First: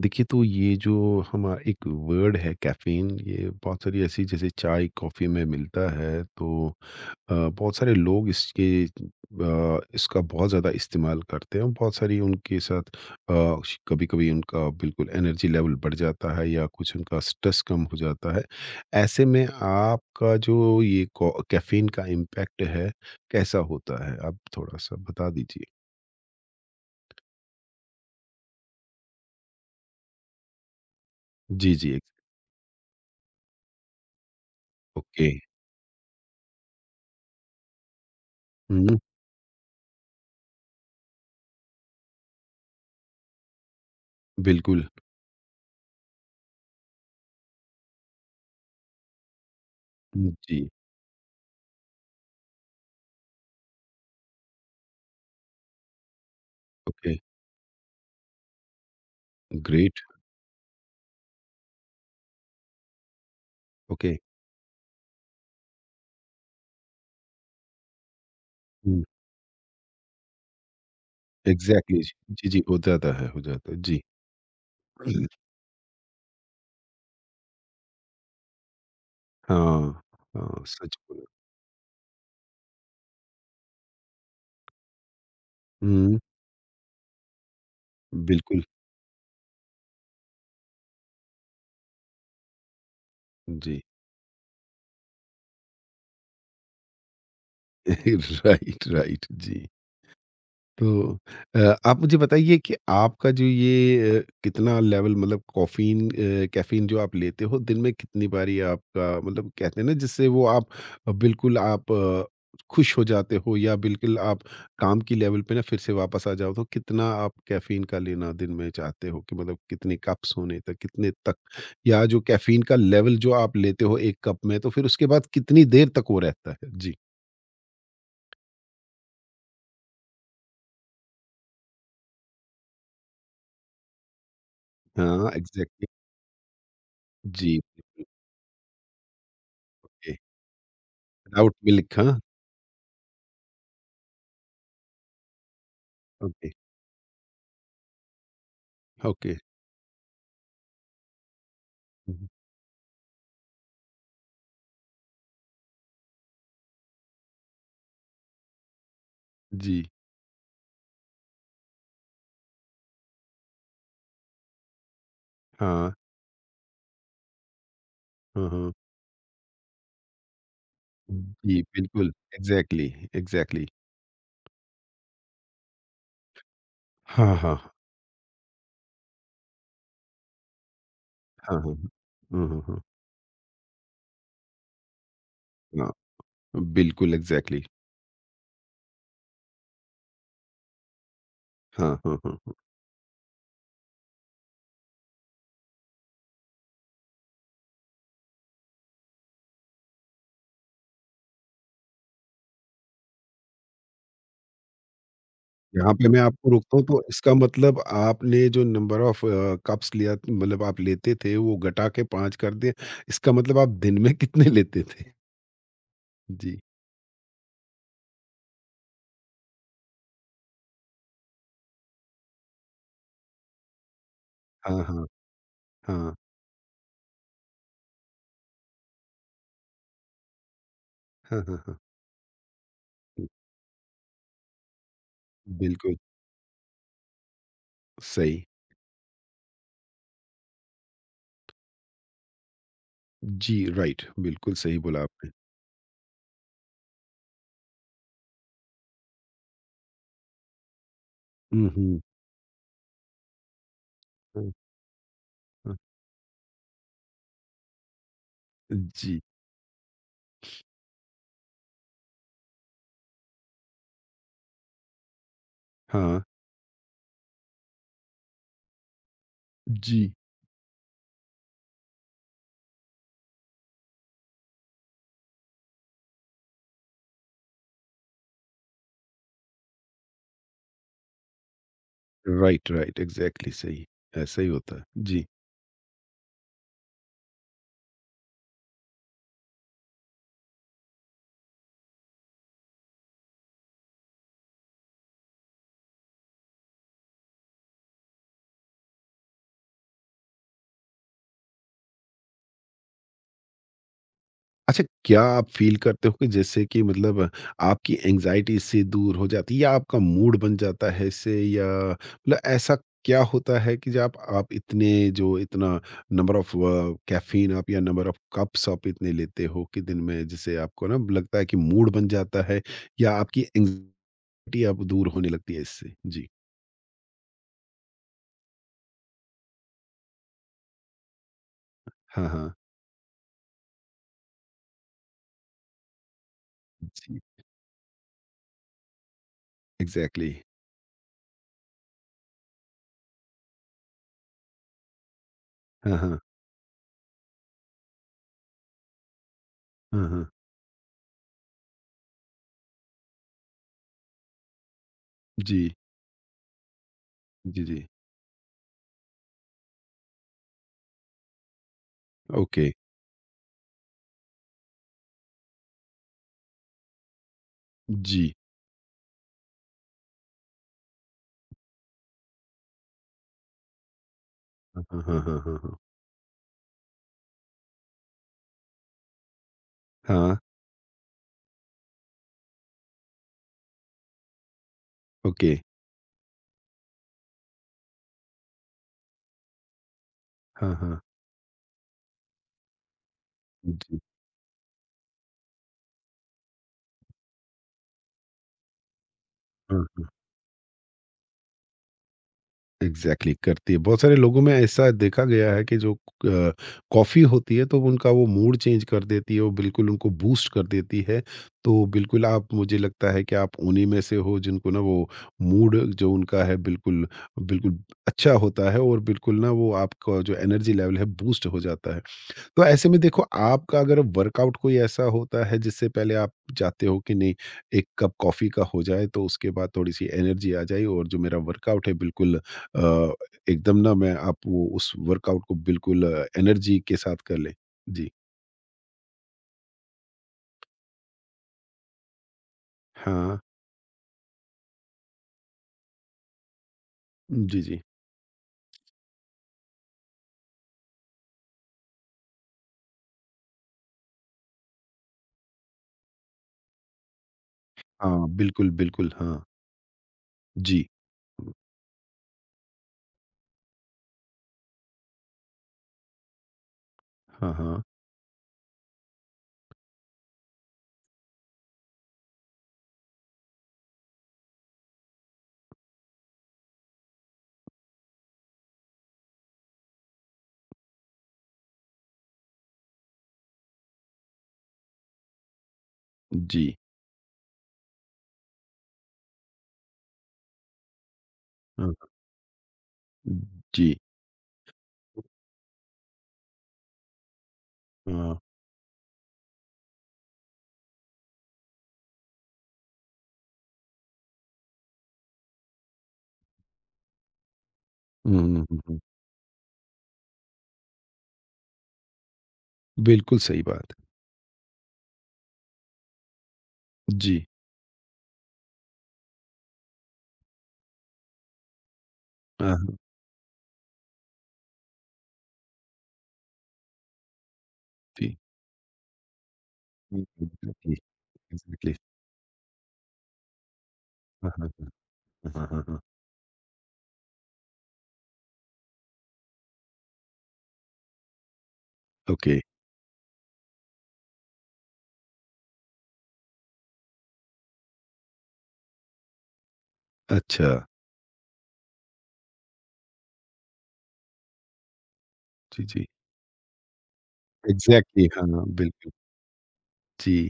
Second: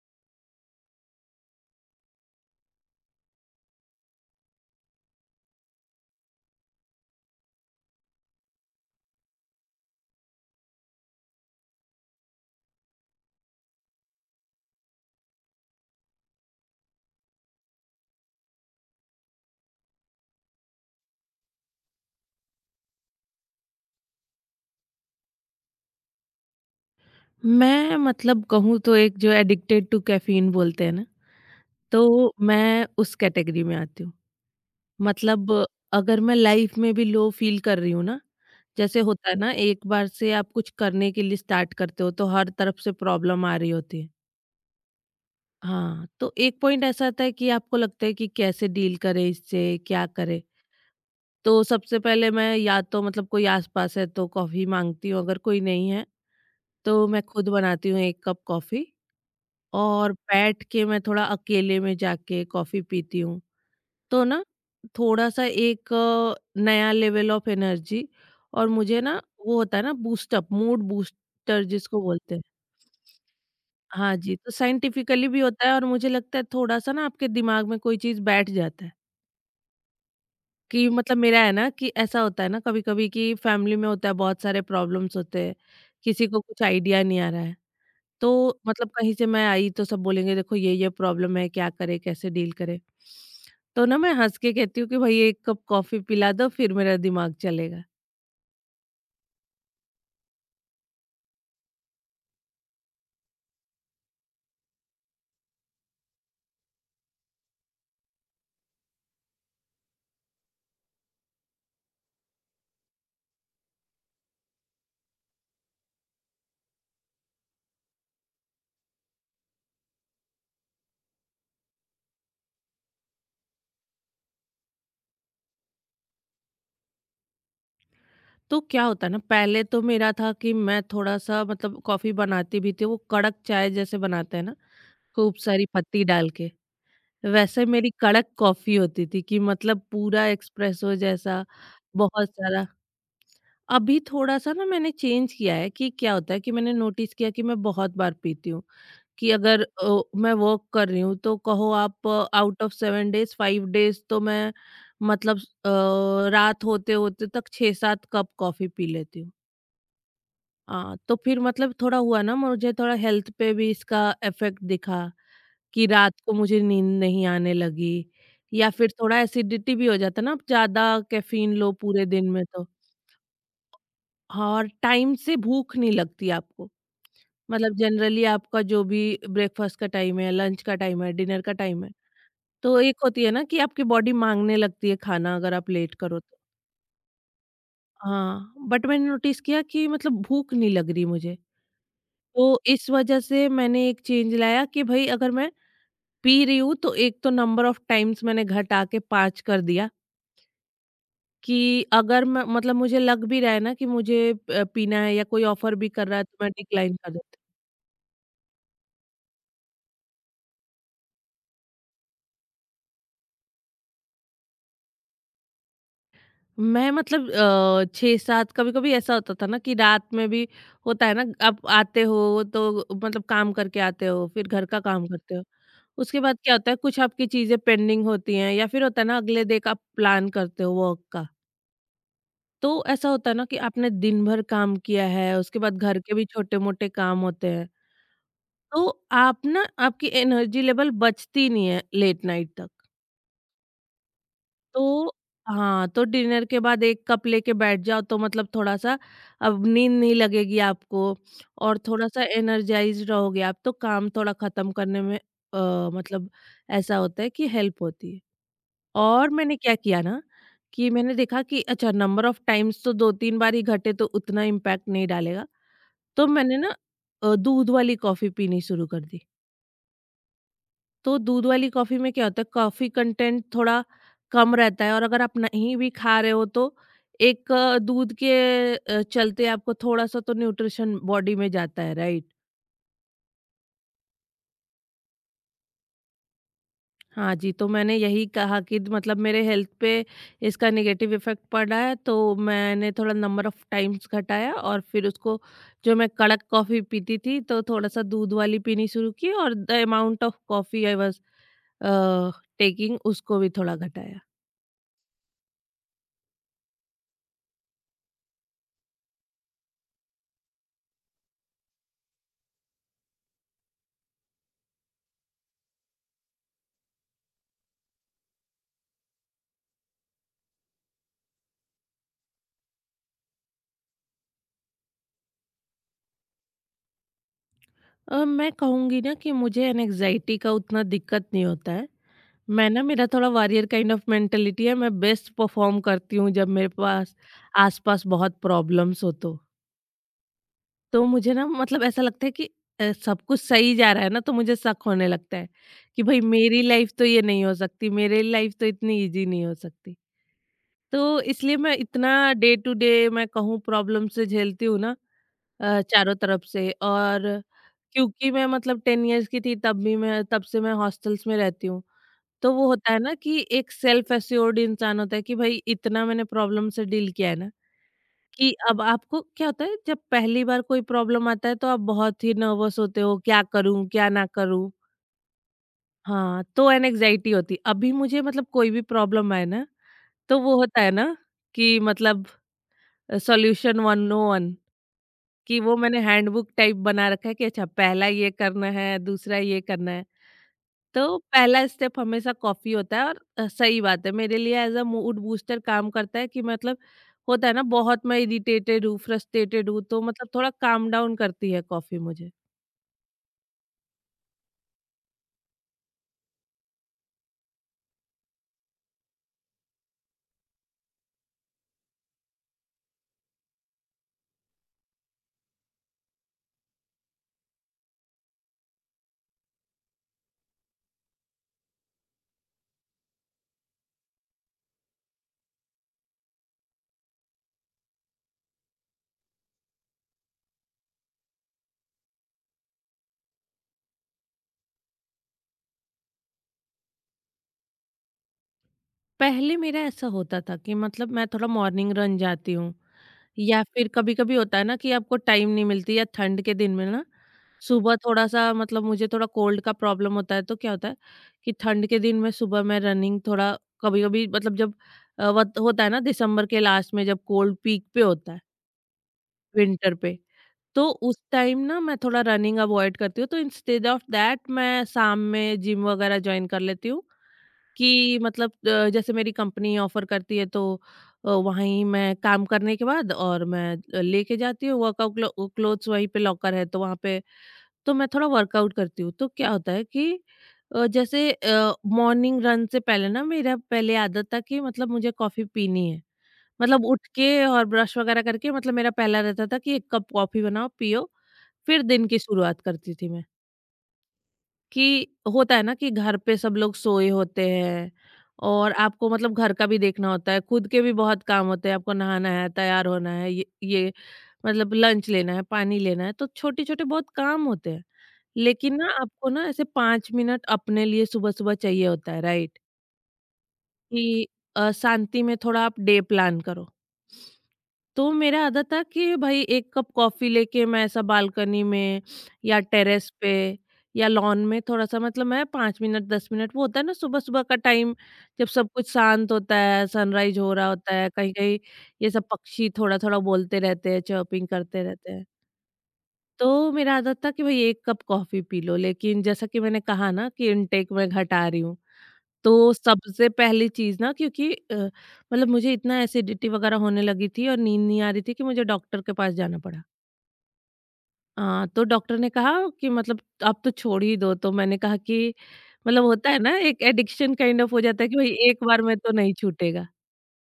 देखिए, तो ये जो हमारा एक वर्ड है कैफ़ीन, ये बहुत सारी ऐसी जैसे चाय कॉफ़ी में मिलता है, तो बहुत सारे लोग इसका बहुत ज़्यादा इस्तेमाल करते हैं। बहुत सारी उनके साथ कभी कभी उनका बिल्कुल एनर्जी लेवल बढ़ जाता है, या कुछ उनका स्ट्रेस कम हो जाता है। ऐसे में आपका जो ये कैफ़ीन का इम्पैक्ट है, कैसा होता है, आप थोड़ा सा बता दीजिए। मैं मतलब कहूँ तो एक जो एडिक्टेड टू कैफीन बोलते हैं ना, जी, जी। तो मैं उस कैटेगरी में आती हूँ। ओके। मतलब अगर मैं लाइफ में भी लो फील कर रही हूँ ना, हुँ, जैसे होता है ना एक बार से आप कुछ करने के लिए स्टार्ट करते हो तो हर तरफ से प्रॉब्लम आ रही होती है। बिल्कुल। हाँ, तो एक पॉइंट ऐसा आता है कि आपको लगता है कि कैसे डील करें इससे, क्या करें? जी। तो सबसे पहले मैं या तो मतलब कोई आस-पास है तो कॉफ़ी माँगती हूँ, अगर कोई नहीं है तो ओके, मैं खुद बनाती हूँ 1 कप कॉफ़ी ग्रेट, और बैठ के मैं थोड़ा अकेले में जाके कॉफ़ी पीती हूँ। ओके। तो ना थोड़ा सा एक नया लेवल ऑफ एनर्जी और मुझे हुँ, ना वो होता है ना boost up mood booster exactly, जिसको जी, बोलते हैं। जी, जी, हो जाता है, जी। हाँ जी, तो हम्म। साइंटिफिकली भी होता है और मुझे लगता है थोड़ा सा ना आपके दिमाग में कोई चीज़ बैठ जाता है हाँ, हाँ, कि सच मतलब बोला। मेरा है ना कि ऐसा होता है ना कभी-कभी कि फैमिली में होता है बहुत सारे प्रॉब्लम्स होते हैं, हुँ, किसी को कुछ आइडिया नहीं आ रहा है। तो बिल्कुल, मतलब कहीं से मैं आई तो सब बोलेंगे देखो ये प्रॉब्लम है क्या करे कैसे डील करे जी। तो ना मैं हंस के कहती हूँ कि भाई एक कप कॉफी पिला दो फिर मेरा दिमाग चलेगा। राइट, राइट, जी। तो आप मुझे बताइए कि आपका जो ये कितना लेवल मतलब कैफ़ीन जो आप लेते हो, दिन में कितनी बारी आपका मतलब कहते हैं ना जिससे वो बिल्कुल आप खुश हो जाते हो, या बिल्कुल आप काम की लेवल पे ना फिर से वापस आ जाओ, तो कितना आप कैफ़ीन का लेना दिन में चाहते हो कि मतलब कितने कप्स होने तक, कितने तक, या जो कैफ़ीन का लेवल जो आप लेते हो 1 कप में, तो फिर उसके बाद कितनी देर तक वो रहता है? जी। तो क्या होता है ना पहले तो मेरा था कि मैं थोड़ा सा मतलब कॉफी बनाती भी थी वो कड़क चाय जैसे बनाते हैं ना हाँ, खूब सारी एग्ज़ैक्टली। पत्ती डाल के, जी, वैसे मेरी कड़क कॉफी होती थी कि मतलब जी। पूरा एक्सप्रेसो जैसा विदाउट मिल्क, हाँ। बहुत सारा। अभी थोड़ा सा ना मैंने चेंज किया है कि क्या होता है ओके, कि मैंने नोटिस किया कि मैं बहुत बार पीती हूँ कि ओके। अगर मैं वर्क कर रही हूँ तो कहो आप हुँ, out of seven days 5 days तो मैं मतलब रात होते होते तक 6-7 कप कॉफ़ी पी लेती हूँ। जी, हाँ, तो फिर मतलब थोड़ा हुआ ना मुझे थोड़ा हेल्थ पे भी इसका इफ़ेक्ट दिखा कि हाँ, रात को मुझे नींद नहीं आने लगी हाँ, या हाँ। फिर थोड़ा एसिडिटी भी हो जाता है ना, आप ज़्यादा कैफ़ीन जी, लो पूरे बिल्कुल, दिन में तो। Exactly, exactly. हाँ, और टाइम से भूख नहीं लगती आपको। हाँ, हाँ, मतलब जनरली आपका जो भी ब्रेकफ़ास्ट का टाइम है, लंच का टाइम है, डिनर का हाँ, हाँ। टाइम है हाँ, हाँ, तो हाँ। एक होती है ना कि आपकी बॉडी माँगने लगती है खाना अगर आप हाँ, लेट करो तो। बिल्कुल एग्ज़ैक्टली। हाँ, बट मैंने नोटिस किया कि मतलब भूख नहीं लग रही मुझे। हाँ, हाँ, हाँ, हाँ। तो इस वजह से मैंने एक चेंज लाया कि भई अगर मैं पी रही हूँ तो एक तो नंबर ऑफ टाइम्स मैंने घटा के 5 कर दिया कि अगर मैं मतलब मुझे लग भी रहा है ना कि मुझे पीना है या कोई ऑफर भी यहाँ पे कर रहा मैं है तो आपको मैं रोकता हूँ, डिक्लाइन तो कर इसका देती हूँ। मतलब आपने जो नंबर ऑफ कप्स लिया मतलब आप लेते थे, वो घटा के 5 कर दिए, इसका मतलब आप दिन में कितने लेते थे? जी, मैं मतलब 6-7, कभी-कभी ऐसा होता था ना कि रात में भी होता है ना आप आते हो तो मतलब काम करके आते हो, फिर घर का हाँ, हाँ, काम करते हो। हाँ, उसके बाद क्या होता है कुछ आपकी चीज़ें पेंडिंग होती हैं या फिर होता है ना अगले डे का प्लान करते हो वर्क का। हाँ, हाँ, हाँ। तो ऐसा होता है ना कि आपने दिन भर काम किया है, उसके बाद बिल्कुल, घर के भी छोटे-मोटे काम होते हैं। सही। तो आप ना आपकी एनर्जी लेवल बचती नहीं है लेट नाइट तक। जी, राइट, बिल्कुल सही बोला तो आपने। हाँ, तो डिनर के बाद 1 कप लेके बैठ जाओ तो मतलब थोड़ा-सा अब नींद नहीं लगेगी आपको हुँ, और हुँ। थोड़ा-सा एनर्जाइज़्ड रहोगे आप, तो काम थोड़ा हुँ, ख़त्म करने में हुँ। मतलब ऐसा होता है कि हेल्प होती है। जी। और मैंने क्या किया ना, कि मैंने देखा कि अच्छा नंबर ऑफ टाइम्स तो 2-3 बार ही घटे तो उतना इम्पैक्ट नहीं डालेगा, हाँ। तो मैंने ना दूध वाली कॉफ़ी पीनी शुरू कर दी। जी। तो दूध वाली कॉफ़ी में क्या होता है कॉफ़ी कंटेंट थोड़ा कम रहता है और अगर आप नहीं भी खा रहे हो तो एक दूध के चलते आपको थोड़ा सा तो न्यूट्रिशन बॉडी में जाता है राइट। राइट, राइट, एग्ज़ैक्टली सही, ऐसा ही होता है। जी। हाँ जी, तो मैंने यही कहा कि मतलब मेरे हेल्थ पे इसका नेगेटिव इफेक्ट पड़ा है तो मैंने थोड़ा नंबर ऑफ टाइम्स घटाया और फिर उसको, जो मैं कड़क कॉफ़ी पीती थी तो थोड़ा सा दूध वाली पीनी शुरू की और the amount of coffee I was taking उसको भी थोड़ा घटाया। अच्छा, क्या आप फ़ील करते हो कि जैसे कि मतलब आपकी एंग्ज़ायटी इससे दूर हो जाती है, या आपका मूड बन जाता है इससे, या मतलब ऐसा क्या होता है कि जब आप इतने जो इतना नंबर ऑफ़ कैफ़ीन आप, या नंबर ऑफ़ कप्स आप इतने लेते हो कि दिन में, जिससे आपको ना लगता है कि मूड बन जाता है या आपकी एंग्ज़ायटी अब दूर होने लगती है इससे? जी। मैं कहूँगी ना कि मुझे एंग्जायटी का उतना दिक्कत नहीं होता है। हाँ, हाँ। मैं ना मेरा थोड़ा वॉरियर काइंड ऑफ मेंटालिटी है, मैं बेस्ट परफ़ॉर्म करती हूँ जब मेरे पास जी, आस-पास बहुत प्रॉब्लम्स हो तो। एग्ज़ैक्टली। तो मुझे ना मतलब ऐसा लगता है कि सब कुछ सही जा रहा है ना तो मुझे शक होने लगता है, हाँ, कि हाँ। भाई मेरी लाइफ़ तो ये नहीं हो सकती, मेरी लाइफ़ तो इतनी ईज़ी नहीं हो सकती। हाँ, हाँ। तो इसलिए मैं इतना डे टू डे मैं कहूँ प्रॉब्लम से झेलती हूँ ना जी, चारों तरफ से। और जी, जी। क्योंकि मैं मतलब 10 इयर्स की थी तब भी मैं तब से मैं हॉस्टल्स में रहती हूँ। तो ओके, वो होता है ना कि एक सेल्फ एश्योर्ड इंसान होता है कि भाई इतना मैंने प्रॉब्लम से डील किया है ना जी। कि अब आपको क्या होता है जब पहली बार कोई प्रॉब्लम आता है तो आप बहुत ही नर्वस होते हो, क्या करूँ, क्या ना करूँ? हाँ, हाँ, हाँ, हाँ, हाँ, हाँ। हाँ, तो एंग्जायटी होती है। अभी मुझे मतलब कोई भी प्रॉब्लम आए ना, हाँ, तो वो होता है ना कि मतलब सॉल्यूशन 101, ओके। कि वो मैंने हैंडबुक टाइप बना रखा है कि अच्छा पहला ये करना है, दूसरा ये करना है। हाँ, हाँ। तो पहला स्टेप हमेशा कॉफ़ी होता है और सही जी, बात है मेरे लिए एज़ अ मूड बूस्टर काम करता है कि मतलब होता है ना बहुत मैं इरिटेटेड हूँ, फ्रस्ट्रेटेड हूँ तो हाँ। मतलब थोड़ा काम डाउन करती है कॉफ़ी मुझे। एग्ज़ैक्टली करती है। बहुत सारे लोगों में ऐसा देखा गया है कि जो कॉफ़ी होती है तो उनका वो मूड चेंज कर देती है, वो बिल्कुल उनको बूस्ट कर देती है। तो बिल्कुल, आप मुझे लगता है कि आप उन्हीं में से हो जिनको ना वो मूड जो उनका है बिल्कुल बिल्कुल अच्छा होता है, और बिल्कुल ना वो आपका जो एनर्जी लेवल है बूस्ट हो जाता है। तो ऐसे में देखो, आपका अगर वर्कआउट कोई ऐसा होता है जिससे पहले आप चाहते हो कि नहीं, एक कप कॉफ़ी का हो जाए, तो उसके बाद थोड़ी-सी एनर्जी आ जाए, और जो मेरा वर्कआउट है बिल्कुल एकदम ना मैं आप वो उस वर्कआउट को बिल्कुल एनर्जी के साथ कर लें? जी। पहले मेरा ऐसा होता था कि मतलब मैं थोड़ा मॉर्निंग रन जाती हूँ हाँ। या फिर कभी-कभी होता है ना कि आपको टाइम नहीं मिलती या ठंड के दिन में ना जी, जी। सुबह थोड़ा-सा मतलब मुझे थोड़ा कोल्ड का प्रॉब्लम होता है, तो क्या होता है कि ठंड के दिन में सुबह मैं रनिंग थोड़ा कभी-कभी मतलब जब वत होता है ना दिसंबर के लास्ट में जब कोल्ड पीक पे हाँ, होता है, बिल्कुल, बिल्कुल। हाँ। विंटर पे, जी। तो उस टाइम ना मैं थोड़ा रनिंग अवॉइड करती हूँ। तो इंस्टेड ऑफ दैट मैं शाम में जिम वगैरह जॉइन कर लेती हूँ हाँ, हाँ। कि मतलब जैसे मेरी कंपनी ऑफ़र करती है तो वहीं मैं काम करने के बाद और मैं लेके जाती हूँ वर्कआउट क्लोथ्स वहीं पे लॉकर है, तो वहाँ पे तो मैं थोड़ा वर्कआउट करती हूँ तो क्या होता है कि जैसे मॉर्निंग रन से पहले ना मेरा पहले आदत था कि मतलब मुझे कॉफ़ी पीनी है, जी। मतलब उठ के और ब्रश वगैरह करके मतलब मेरा पहला रहता था कि एक कप कॉफ़ी बनाओ पियो फिर हाँ, दिन की शुरुआत करती थी मैं जी। कि होता है ना कि घर पे सब लोग सोए होते हैं हाँ। और आपको मतलब घर का भी देखना होता है खुद के भी बहुत काम होते हैं, आपको नहाना है, तैयार होना है, ये मतलब लंच लेना है, पानी लेना है तो छोटे छोटे बहुत काम होते हैं। हुँ, हुँ, लेकिन हुँ, ना हुँ। आपको ना ऐसे 5 मिनट अपने लिए सुबह-सुबह चाहिए होता है, राइट? बिल्कुल सही बात है। कि शांति में थोड़ा आप डे प्लान करो। जी। तो मेरा आदत था कि भाई 1 कप कॉफ़ी लेके मैं ऐसा बालकनी में या हाँ, हाँ। टेरेस पे या लॉन में थोड़ा-सा मतलब मैं 5 मिनट 10 मिनट वो होता है ना सुबह-सुबह का टाइम जी। जब सब कुछ शांत होता है, हुँ, सनराइज़ हुँ। हो रहा जी, होता है, कहीं-कहीं एग्ज़ैक्टली। ये सब पक्षी थोड़ा-थोड़ा बोलते रहते हैं, चर्पिंग हाँ, हाँ, करते हाँ। रहते हैं। हाँ, हाँ, हाँ। तो मेरा आदत था कि भई 1 कप कॉफ़ी पी लो, लेकिन जैसा कि मैंने कहा ना कि इनटेक मैं घटा रही हूँ, ओके, तो सबसे पहली चीज़ ना क्योंकि मतलब मुझे इतना एसिडिटी वगैरह होने लगी थी और नींद नहीं आ रही थी कि मुझे डॉक्टर के पास जाना पड़ा। अच्छा। तो डॉक्टर ने कहा कि मतलब अब तो छोड़ ही दो, तो मैंने कहा कि जी, मतलब जी। होता है ना एक एडिक्शन काइंड ऑफ हो जाता है कि एग्ज़ैक्टली, भई हाँ, एक हाँ, बार में तो बिल्कुल। नहीं छूटेगा। जी,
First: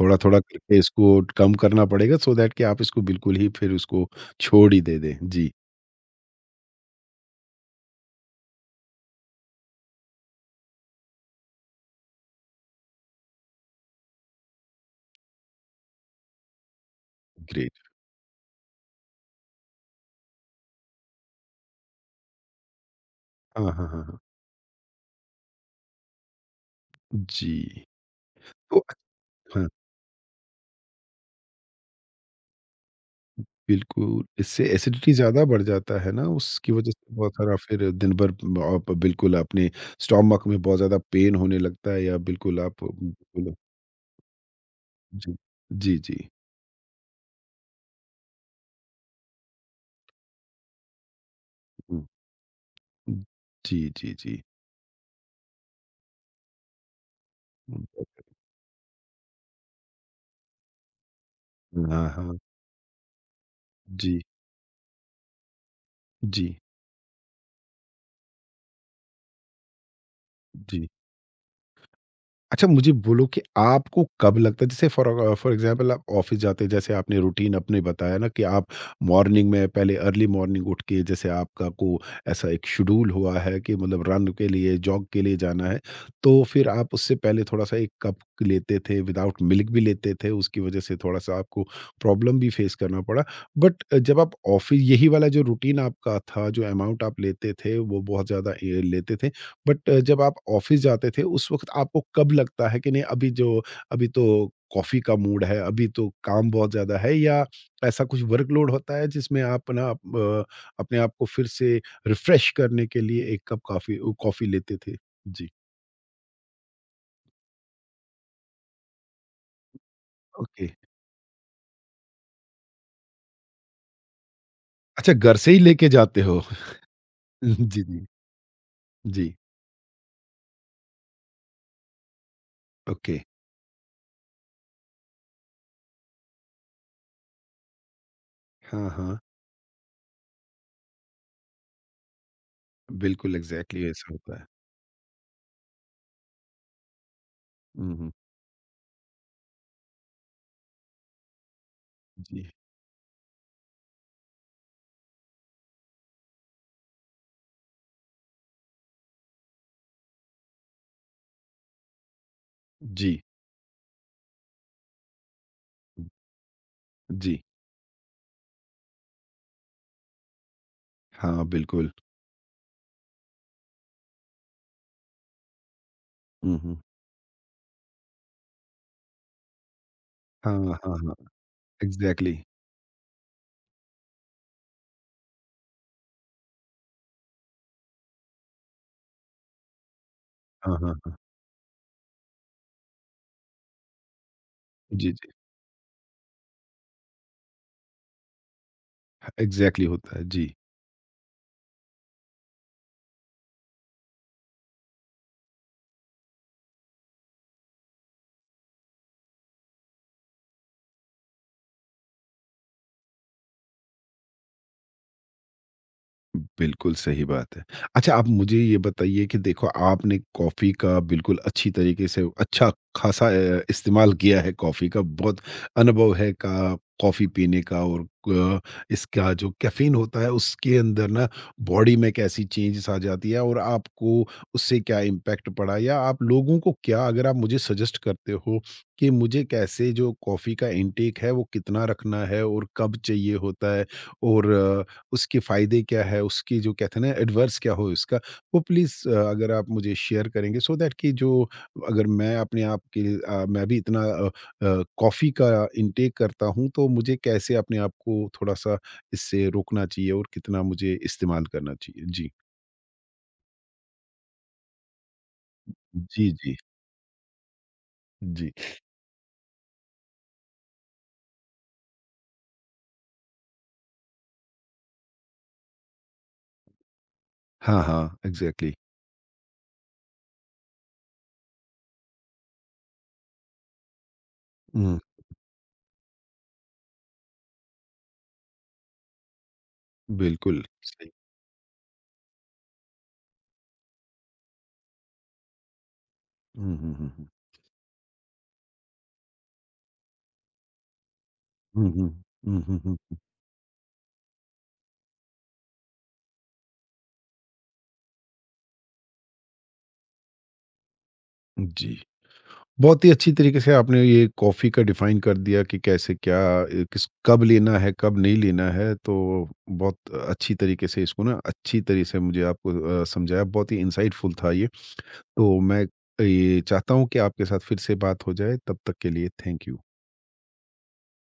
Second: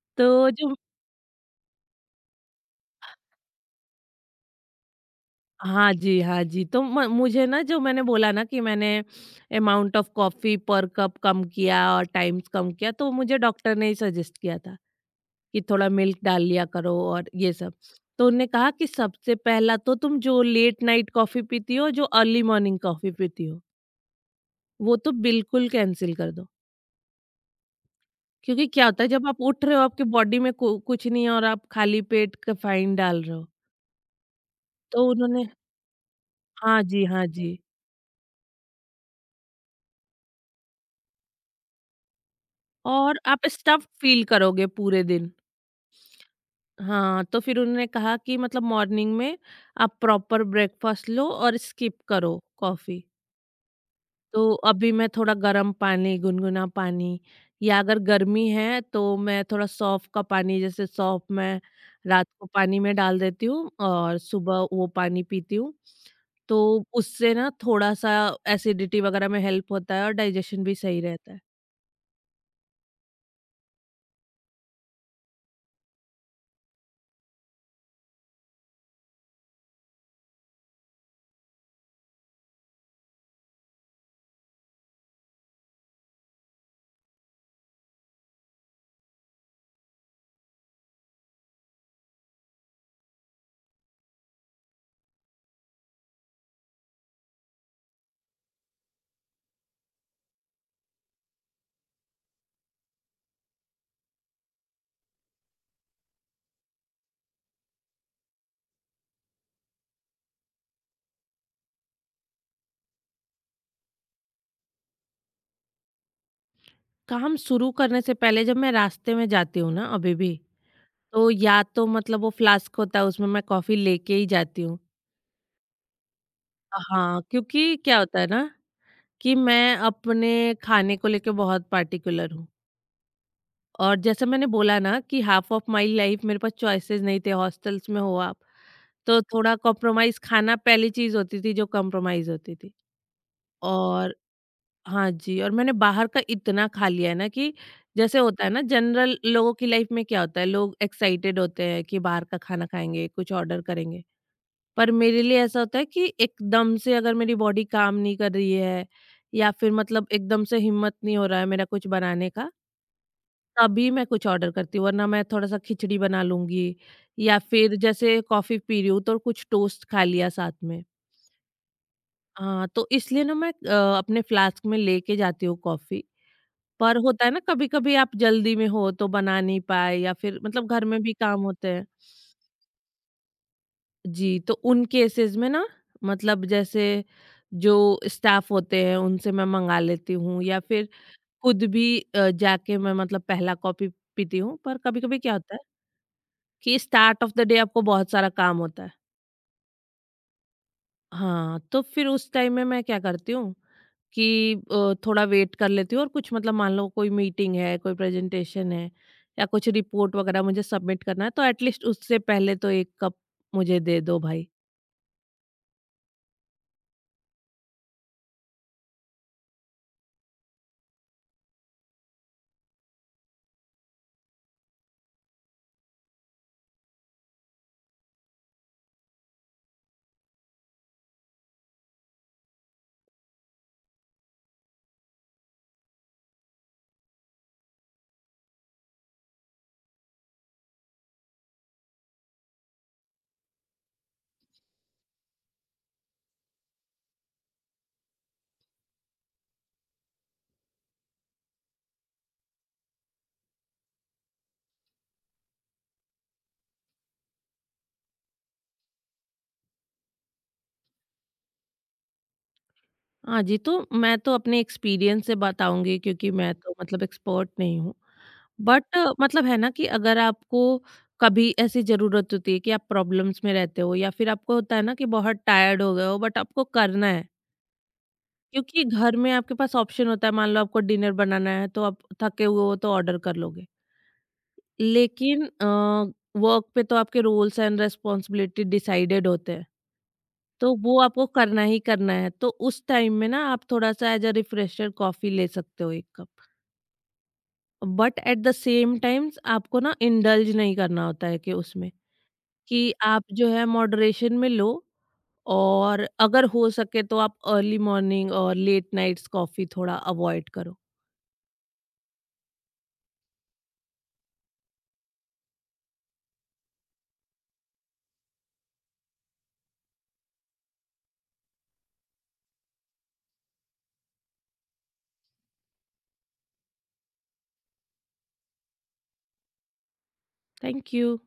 थोड़ा-थोड़ा तो जो करके इसको कम करना पड़ेगा, सो दैट कि आप इसको बिल्कुल ही फिर उसको छोड़ ही दे दें। जी, हाँ जी, हाँ जी। तो म मुझे ना जो मैंने बोला ना कि मैंने अमाउंट ऑफ कॉफ़ी पर कप कम किया और टाइम्स कम किया, तो मुझे डॉक्टर ने ही सजेस्ट किया था कि थोड़ा मिल्क डाल लिया करो और ये सब। ग्रेट। तो उन्होंने कहा कि सबसे पहला तो तुम जो लेट नाइट कॉफ़ी पीती हो, जो अर्ली मॉर्निंग कॉफ़ी पीती हो, हाँ, हाँ, हाँ, हाँ। वो तो बिल्कुल कैंसल कर दो। जी, क्योंकि तो क्या होता है अच्छा, जब आप उठ हाँ, रहे हो आपकी बॉडी में कु कुछ नहीं है और आप खाली पेट कैफ़ीन डाल रहे हो। बिल्कुल इससे तो एसिडिटी ज़्यादा उन्होंने बढ़ जाता है ना, उसकी हाँ वज़ह जी, से हाँ बहुत सारा जी। फिर दिन भर आप बिल्कुल अपने स्टमक में बहुत ज़्यादा पेन होने लगता है, या बिल्कुल आप और आप बिल्कुल। स्टफ़्ड फ़ील करोगे पूरे दिन। जी, जी, जी। हाँ, तो फिर उन्होंने कहा कि मतलब मॉर्निंग में आप प्रॉपर ब्रेकफास्ट लो और स्किप हुँ, करो कॉफ़ी। हुँ। जी, जी, जी। तो अभी मैं थोड़ा गर्म पानी, गुनगुना पानी या हम्म, अगर गर्मी है तो मैं थोड़ा सौंफ का पानी, जैसे सौंफ मैं हाँ, रात हाँ। को पानी में डाल देती हूँ और जी। सुबह वो पानी पीती हूँ। जी, तो उससे ना थोड़ा-सा एसिडिटी वगैरह में हेल्प होता है और डाइजेशन भी जी। सही रहता है। अच्छा, मुझे बोलो कि आपको कब लगता है, जैसे फॉर एग्ज़ाम्पल आप ऑफ़िस जाते हैं, जैसे आपने रूटीन अपने बताया ना कि आप मॉर्निंग में पहले अर्ली मॉर्निंग उठ के जैसे आपका को ऐसा एक शेड्यूल हुआ है कि मतलब रन के लिए, जॉग के लिए जाना है। तो फिर आप उससे पहले थोड़ा-सा एक कप लेते थे, विदाउट मिल्क भी लेते थे, उसकी वज़ह से थोड़ा-सा आपको प्रॉब्लम भी फ़ेस करना पड़ा। बट जब आप ऑफ़िस यही वाला जो रूटीन आपका था, जो अमाउंट आप लेते थे, वो बहुत ज़्यादा ए लेते थे। बट जब आप ऑफिस जाते थे उस वक़्त आपको कब लगता है कि नहीं, अभी तो कॉफ़ी का मूड है, अभी तो काम बहुत ज़्यादा है, या ऐसा कुछ वर्कलोड होता है जिसमें आप ना अपने आप को फिर से रिफ्रेश करने के लिए 1 कप कॉफ़ी लेते थे? जी। काम शुरू करने से पहले जब मैं रास्ते में जाती हूँ ना अभी भी, ओके। तो या तो मतलब वो फ्लास्क होता है उसमें मैं कॉफ़ी लेके ही जाती हूँ। अच्छा, घर से ही लेके जाते हो? हाँ, क्योंकि जी, क्या जी। होता है ना जी। कि मैं अपने खाने को लेके बहुत पार्टिकुलर हूँ। ओके। और जैसे मैंने बोला ना कि हाफ़ ऑफ माई लाइफ़ मेरे पास चॉइसेस नहीं थे, हॉस्टल्स में हो आप, हाँ, हाँ। तो थोड़ा कॉम्प्रोमाइज़ खाना पहली चीज़ होती थी जो कॉम्प्रोमाइज़ होती थी। बिल्कुल एग्ज़ैक्टली ऐसा और होता है। हाँ जी, और मैंने बाहर का इतना खा लिया है ना कि हुँ, हुँ। जैसे होता है ना जनरल लोगों की लाइफ़ में क्या होता है, लोग एक्साइटेड होते हैं कि बाहर का जी। खाना खाएँगे, कुछ ऑर्डर करेंगे। पर मेरे लिए ऐसा होता है कि एकदम से अगर मेरी बॉडी काम नहीं कर रही है या फिर मतलब एकदम से हिम्मत नहीं हो रहा है मेरा कुछ बनाने का, जी। तभी मैं कुछ ऑर्डर करती हूँ, वरना मैं थोड़ा सा खिचड़ी बना लूंगी या जी। फिर जैसे कॉफी पी रही हूँ तो कुछ टोस्ट खा लिया साथ में। हाँ, बिल्कुल। हाँ, तो इसलिए ना मैं अपने फ्लास्क में लेके जाती हूँ कॉफी। हुँ, हुँ। पर होता है ना कभी कभी आप जल्दी में हो तो बना नहीं पाए या फिर हाँ, मतलब घर हाँ, में भी हाँ। काम होते हैं। एग्ज़ैक्टली। जी, तो उन केसेज़ में ना मतलब जैसे जो स्टाफ़ होते हैं उनसे मैं मँगा लेती हूँ या हाँ, फिर हाँ। खुद भी जाके मैं मतलब पहला कॉफ़ी पीती हूँ। पर जी, कभी-कभी जी। क्या होता है कि स्टार्ट ऑफ द डे आपको बहुत सारा काम होता है। एग्ज़ैक्टली होता है। जी। हाँ, तो फिर उस टाइम में मैं क्या करती हूँ कि थोड़ा वेट कर लेती हूँ और कुछ मतलब मान लो कोई मीटिंग है, कोई प्रेज़ेंटेशन है या कुछ रिपोर्ट वग़ैरह मुझे सबमिट करना है तो एट लीस्ट उससे पहले तो 1 कप मुझे दे दो भाई। बिल्कुल सही बात है। अच्छा, आप मुझे ये बताइए कि देखो, आपने कॉफ़ी का बिल्कुल अच्छी तरीके से अच्छा ख़ासा इस्तेमाल किया है कॉफ़ी का, बहुत अनुभव है का कॉफ़ी पीने का, और क इसका जो कैफ़ीन होता है उसके अंदर ना बॉडी में कैसी चेंजेज़ आ जाती है, और आपको उससे क्या इम्पैक्ट पड़ा, या आप लोगों को क्या, अगर आप मुझे सजेस्ट करते हो कि मुझे कैसे, जो कॉफ़ी का इंटेक है वो कितना रखना है और कब चाहिए होता है, और उसके फ़ायदे क्या हैं? उसकी जो कहते हैं ना, एडवर्स क्या हो इसका? वो प्लीज़ अगर आप मुझे शेयर करेंगे, सो दैट कि जो अगर मैं अपने आप के लिए, मैं भी इतना कॉफ़ी का इंटेक करता हूँ, तो मुझे कैसे अपने आप को थोड़ा-सा इससे रोकना चाहिए और कितना मुझे इस्तेमाल करना चाहिए? जी। हाँ जी, तो मैं तो अपने एक्सपीरियंस से बताऊँगी क्योंकि जी, मैं जी। तो मतलब एक्सपर्ट नहीं हूँ। जी। बट मतलब है ना कि अगर आपको कभी ऐसी ज़रूरत होती है कि आप प्रॉब्लम्स में रहते हो या फिर आपको होता है ना कि बहुत टायर्ड हो गए हो बट आपको करना है, हाँ, हाँ। एग्ज़ैक्टली। क्योंकि घर में आपके पास ऑप्शन होता है मान लो आपको डिनर बनाना है तो आप थके हुए हो तो ऑर्डर कर लोगे। हुँ, लेकिन वर्क पे तो आपके रूल्स एंड रिस्पॉन्सिबिलिटी डिसाइडेड होते हैं। बिल्कुल तो वो सही। आपको करना ही करना है। तो उस टाइम में ना आप थोड़ा-सा एज़ अ रिफ्रेशर कॉफ़ी ले सकते हो 1 कप। हुँ, हुँ, हुँ, हुँ। But at the same times आपको ना इंडल्ज नहीं करना होता है कि हुँ, उसमें, हुँ। हुँ, हुँ, कि हुँ। आप जो है मॉडरेशन में लो और अगर हो सके तो आप अर्ली मॉर्निंग और लेट नाइट्स कॉफ़ी थोड़ा अवॉइड करो। जी। बहुत ही अच्छी तरीके से आपने ये कॉफ़ी का डिफ़ाइन कर दिया कि कैसे, क्या किस, कब लेना है, कब नहीं लेना है। तो बहुत अच्छी तरीके से इसको ना अच्छी तरह से मुझे आपको समझाया। बहुत ही इनसाइटफुल था ये। तो मैं ये चाहता हूँ कि आपके साथ फिर से बात हो जाए। तब तक के लिए थैंक यू। Thank you.